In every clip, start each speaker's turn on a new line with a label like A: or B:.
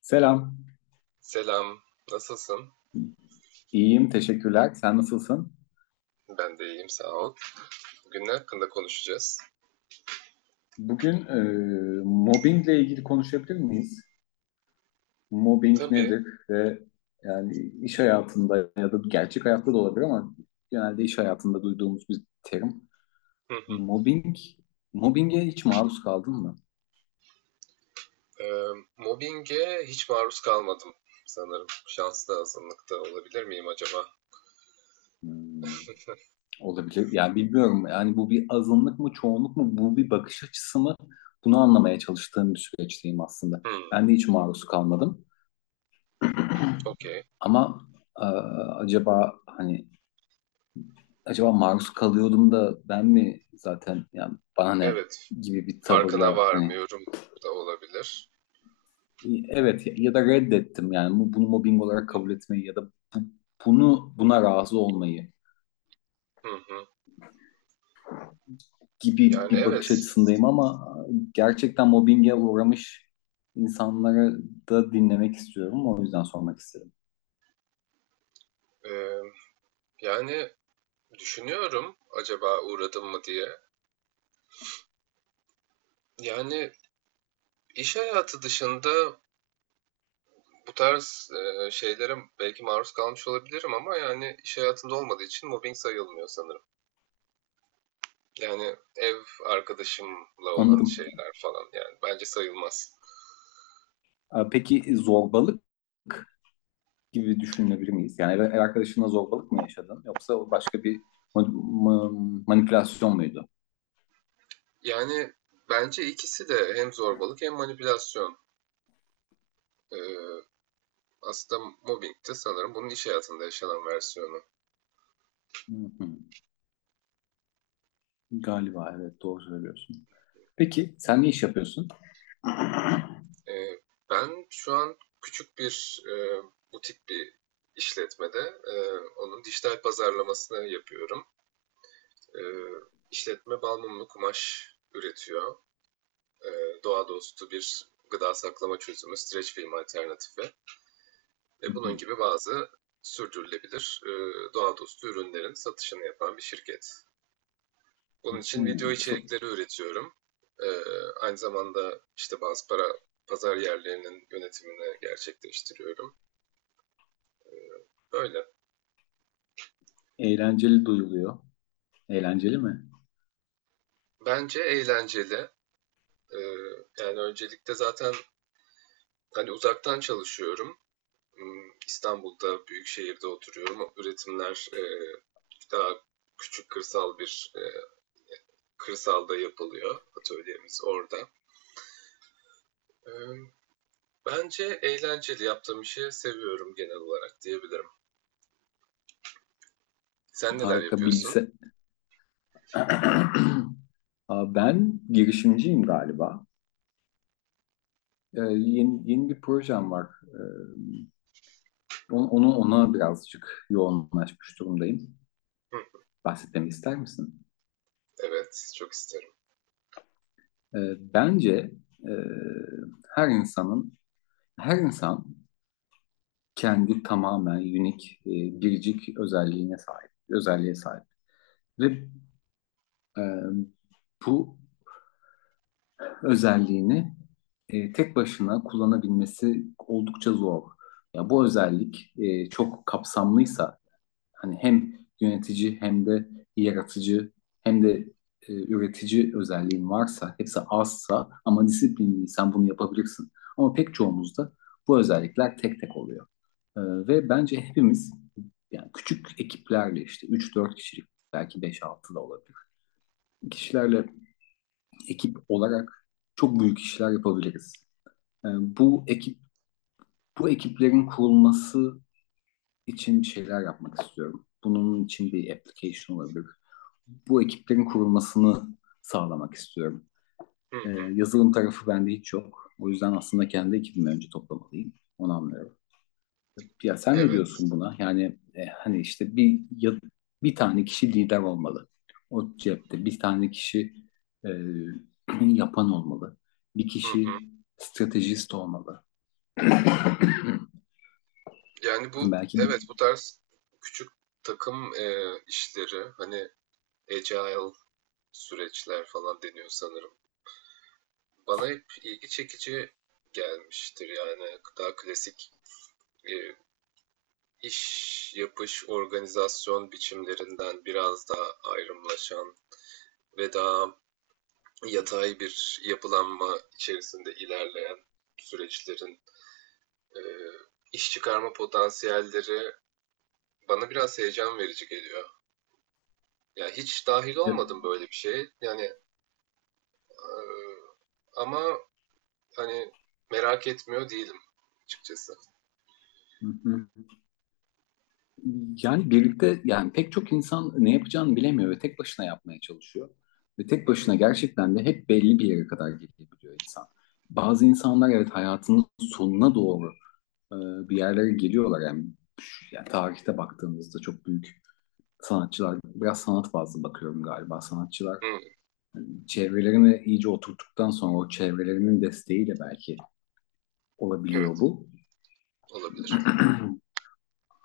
A: Selam.
B: Selam, nasılsın?
A: İyiyim, teşekkürler. Sen nasılsın?
B: Ben de iyiyim, sağ ol. Bugün ne hakkında konuşacağız?
A: Bugün mobbingle ilgili konuşabilir miyiz? Mobbing
B: Tabii.
A: nedir ve yani iş hayatında ya da gerçek hayatta da olabilir ama genelde iş hayatında duyduğumuz bir terim.
B: Hı hı.
A: Mobbing, mobbinge hiç maruz kaldın mı?
B: Ee, Mobbinge hiç maruz kalmadım sanırım. Şanslı azınlıkta olabilir miyim acaba?
A: Hmm, olabilir. Yani bilmiyorum. Yani bu bir azınlık mı, çoğunluk mu? Bu bir bakış açısı mı? Bunu anlamaya çalıştığım bir süreçteyim aslında.
B: Hmm,
A: Ben de hiç maruz kalmadım.
B: okey.
A: Ama e, acaba hani acaba maruz kalıyordum da ben mi zaten yani bana ne
B: Evet,
A: gibi bir
B: farkına
A: tavırla hani
B: varmıyorum da olabilir.
A: evet ya, ya da reddettim yani bunu mobbing olarak kabul etmeyi ya da bu- bunu buna razı olmayı
B: Hı hı.
A: gibi
B: Yani
A: bir bakış
B: evet.
A: açısındayım ama gerçekten mobbinge uğramış insanları da dinlemek istiyorum o yüzden sormak istedim.
B: Ee, Yani düşünüyorum acaba uğradım mı diye. Yani iş hayatı dışında bu tarz şeylere belki maruz kalmış olabilirim ama yani iş hayatında olmadığı için mobbing sayılmıyor sanırım. Yani ev arkadaşımla olan
A: Anladım.
B: şeyler falan, yani bence sayılmaz.
A: Peki zorbalık gibi düşünebilir miyiz? Yani ev arkadaşınla zorbalık mı yaşadın yoksa başka bir manipülasyon muydu?
B: Yani bence ikisi de hem zorbalık hem manipülasyon. E, Aslında mobbing de sanırım bunun iş hayatında yaşanan versiyonu.
A: Hı hı. Galiba evet doğru söylüyorsun. Peki sen ne iş yapıyorsun?
B: E, Ben şu an küçük bir butik bir işletmede e, onun dijital pazarlamasını yapıyorum. E, işletme bal mumlu kumaş üretiyor. E, Doğa dostu bir gıda saklama çözümü, streç film alternatifi
A: Hı
B: ve bunun
A: hı.
B: gibi bazı sürdürülebilir doğa dostu ürünlerin satışını yapan bir şirket. Bunun
A: Hı.
B: için video
A: So-
B: içerikleri üretiyorum. E, Aynı zamanda işte bazı pazar yerlerinin yönetimini gerçekleştiriyorum. Böyle.
A: Eğlenceli duyuluyor. Eğlenceli mi?
B: Bence eğlenceli. E, Yani öncelikle zaten hani uzaktan çalışıyorum. İstanbul'da büyük şehirde oturuyorum. Üretimler daha küçük kırsal bir kırsalda yapılıyor. Atölyemiz orada. E, Bence eğlenceli, yaptığım işi seviyorum genel olarak diyebilirim. Sen neler
A: Harika
B: yapıyorsun?
A: bilgisayar. Aa, ben girişimciyim galiba. Yeni bir projem var. Onu ona birazcık yoğunlaşmış durumdayım.
B: Hı,
A: Bahsetmemi ister misin?
B: evet, çok isterim.
A: Bence e, her insanın her insan kendi tamamen biricik özelliğine özelliğe sahip. Ve e, bu özelliğini tek başına kullanabilmesi oldukça zor. Ya bu özellik çok kapsamlıysa hani hem yönetici hem de yaratıcı hem de üretici özelliğin varsa, hepsi azsa ama disiplinliysen bunu yapabilirsin. Ama pek çoğumuzda bu özellikler tek tek oluyor. Ve bence hepimiz yani küçük ekiplerle işte üç dört kişilik belki beş altı da olabilir. Kişilerle ekip olarak çok büyük işler yapabiliriz. E, bu ekiplerin kurulması için bir şeyler yapmak istiyorum. Bunun için bir application olabilir, bu ekiplerin kurulmasını sağlamak istiyorum.
B: Hı hı,
A: Yazılım tarafı bende hiç yok. O yüzden aslında kendi ekibimi önce toplamalıyım. Onu anlıyorum. Ya sen ne diyorsun
B: evet.
A: buna? Yani hani işte bir tane kişi lider olmalı. O cepte bir tane kişi e, yapan olmalı. Bir
B: Hı
A: kişi
B: hı.
A: stratejist olmalı.
B: Yani bu,
A: Belki bir,
B: evet, bu tarz küçük takım işleri, hani agile süreçler falan deniyor sanırım. Bana hep ilgi çekici gelmiştir, yani daha klasik e, iş yapış organizasyon biçimlerinden biraz daha ayrımlaşan ve daha yatay bir yapılanma içerisinde ilerleyen süreçlerin e, iş çıkarma potansiyelleri bana biraz heyecan verici geliyor. Yani hiç dahil
A: e,
B: olmadım böyle bir şeye, yani e, ama hani merak etmiyor değilim açıkçası.
A: hı hı. Yani birlikte yani pek çok insan ne yapacağını bilemiyor ve tek başına yapmaya çalışıyor. Ve tek başına gerçekten de hep belli bir yere kadar gelebiliyor insan. Bazı insanlar evet hayatının sonuna doğru e, bir yerlere geliyorlar. Yani, yani tarihte baktığımızda çok büyük sanatçılar, biraz sanat fazla bakıyorum galiba. Sanatçılar
B: Hı,
A: çevrelerini iyice oturttuktan sonra o çevrelerinin desteğiyle belki olabiliyor
B: evet
A: bu.
B: olabilir.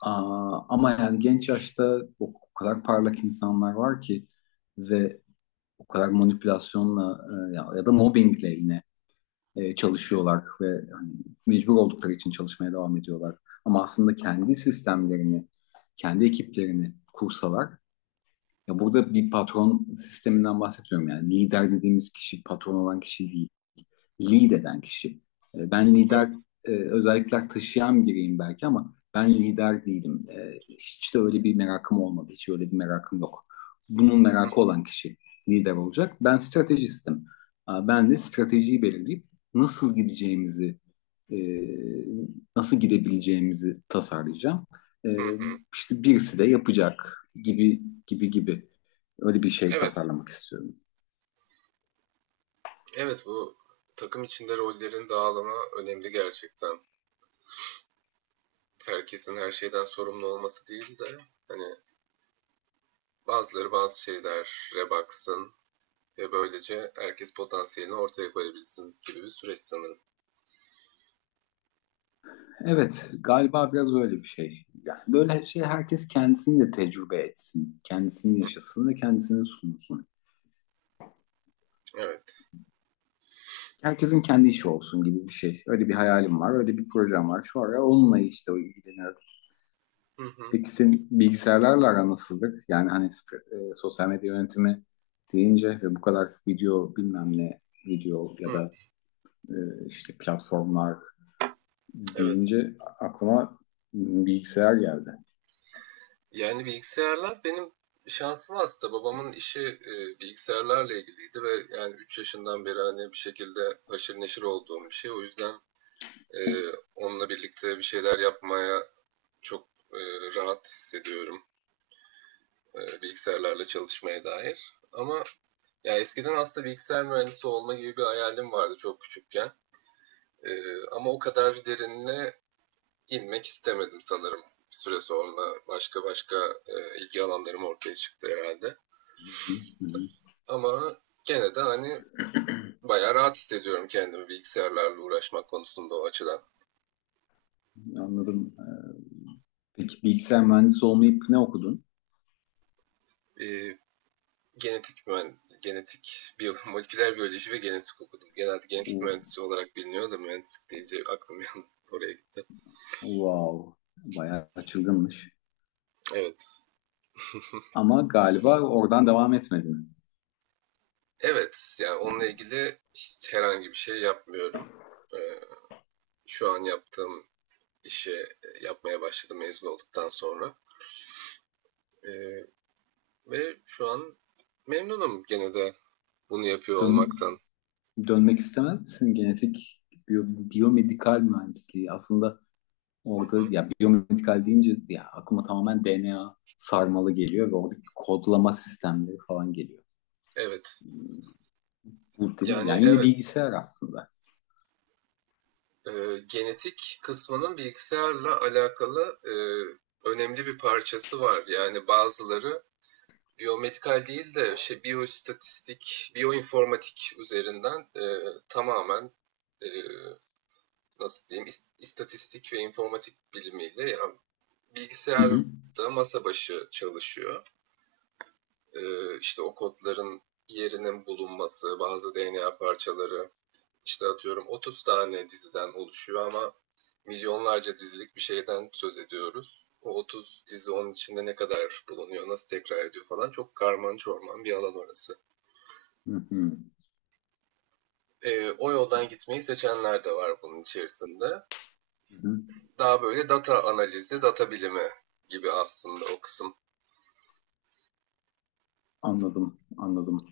A: Aa, ama yani genç yaşta o kadar parlak insanlar var ki ve o kadar manipülasyonla ya da mobbingle yine çalışıyorlar ve hani, mecbur oldukları için çalışmaya devam ediyorlar. Ama aslında kendi sistemlerini, kendi ekiplerini kursalar, ya burada bir patron sisteminden bahsetmiyorum yani. Lider dediğimiz kişi patron olan kişi değil. Lead eden kişi. Ben lider
B: Evet.
A: özellikler taşıyan biriyim belki ama ben lider değilim. Hiç de öyle bir merakım olmadı. Hiç öyle bir merakım yok. Bunun merakı olan kişi lider olacak. Ben stratejistim. Aa, ben de stratejiyi belirleyip nasıl gideceğimizi, e, nasıl gidebileceğimizi tasarlayacağım. E,
B: Hı hı.
A: işte birisi de yapacak gibi gibi gibi. Öyle bir şey
B: Evet.
A: tasarlamak istiyorum.
B: Evet, bu takım içinde rollerin dağılımı önemli gerçekten. Herkesin her şeyden sorumlu olması değil de, hani bazıları bazı şeylere baksın ve böylece herkes potansiyelini ortaya koyabilsin gibi bir süreç sanırım.
A: Evet, galiba biraz öyle bir şey. Yani böyle şey herkes kendisini de tecrübe etsin. Kendisini yaşasın ve kendisini sunsun.
B: Evet.
A: Herkesin kendi işi olsun gibi bir şey. Öyle bir hayalim var, öyle bir projem var. Şu ara onunla işte o ilgileniyorum.
B: Hı hı.
A: Peki senin bilgisayarlarla aran nasıldır? Yani hani sosyal medya yönetimi deyince ve bu kadar video bilmem ne video ya
B: Hı.
A: da e, işte platformlar
B: Evet.
A: deyince aklıma bilgisayar geldi.
B: Yani bilgisayarlar benim şansım aslında. Babamın işi bilgisayarlarla ilgiliydi ve yani 3 yaşından beri hani bir şekilde haşır neşir olduğum bir şey. O yüzden e, onunla birlikte bir şeyler yapmaya çok e, rahat hissediyorum bilgisayarlarla çalışmaya dair. Ama ya eskiden aslında bilgisayar mühendisi olma gibi bir hayalim vardı çok küçükken. E, Ama o kadar derinine inmek istemedim sanırım. Bir süre sonra başka başka ilgi alanlarım ortaya çıktı herhalde.
A: Hı hı, hı hı.
B: Ama gene de hani bayağı rahat hissediyorum kendimi bilgisayarlarla uğraşmak konusunda, o açıdan.
A: Anladım. Peki bilgisayar mühendisi olmayıp ne okudun?
B: E, genetik, biyo moleküler biyoloji ve genetik okudum. Genelde genetik
A: O-
B: mühendisi olarak biliniyor da, mühendislik deyince aklım bir oraya gitti.
A: Wow. Bayağı çılgınmış.
B: Evet.
A: Ama galiba oradan devam etmedin.
B: Evet, yani onunla ilgili hiç herhangi bir şey yapmıyorum. Ee, Şu an yaptığım işi yapmaya başladım mezun olduktan sonra. Ee, Ve şu an memnunum gene de bunu yapıyor
A: Dön-
B: olmaktan.
A: dönmek istemez misin? Genetik biyomedikal mühendisliği. Aslında
B: Hı hı.
A: orada ya biyomedikal deyince ya aklıma tamamen DNA sarmalı geliyor ve orada kodlama sistemleri falan geliyor.
B: Evet.
A: Bu değil mi?
B: Yani
A: Yani yine
B: evet.
A: bilgisayar aslında.
B: e, Genetik kısmının bilgisayarla alakalı önemli bir parçası var. Yani bazıları biyomedikal değil de şey, biyoistatistik, biyoinformatik üzerinden tamamen e, nasıl diyeyim, istatistik ve informatik bilimiyle, yani
A: Hı hı.
B: bilgisayarda masa başı çalışıyor. E, işte o kodların yerinin bulunması, bazı DNA parçaları, işte atıyorum 30 tane diziden oluşuyor ama milyonlarca dizilik bir şeyden söz ediyoruz. O 30 dizi onun içinde ne kadar bulunuyor, nasıl tekrar ediyor falan; çok karman çorman bir alan orası.
A: Hı hı.
B: O yoldan gitmeyi seçenler de var bunun içerisinde.
A: Hı hı.
B: Daha böyle data analizi, data bilimi gibi aslında o kısım.
A: Anladım, anladım.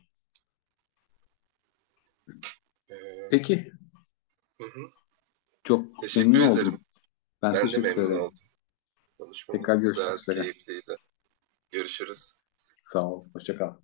B: Ee,
A: Peki,
B: hı hı.
A: çok
B: Teşekkür
A: memnun
B: ederim.
A: oldum. Ben
B: Ben de
A: teşekkür
B: memnun
A: ederim.
B: oldum.
A: Tekrar
B: Konuşmamız
A: görüşmek
B: güzeldi,
A: üzere.
B: keyifliydi. Görüşürüz.
A: Sağ ol, hoşça kal.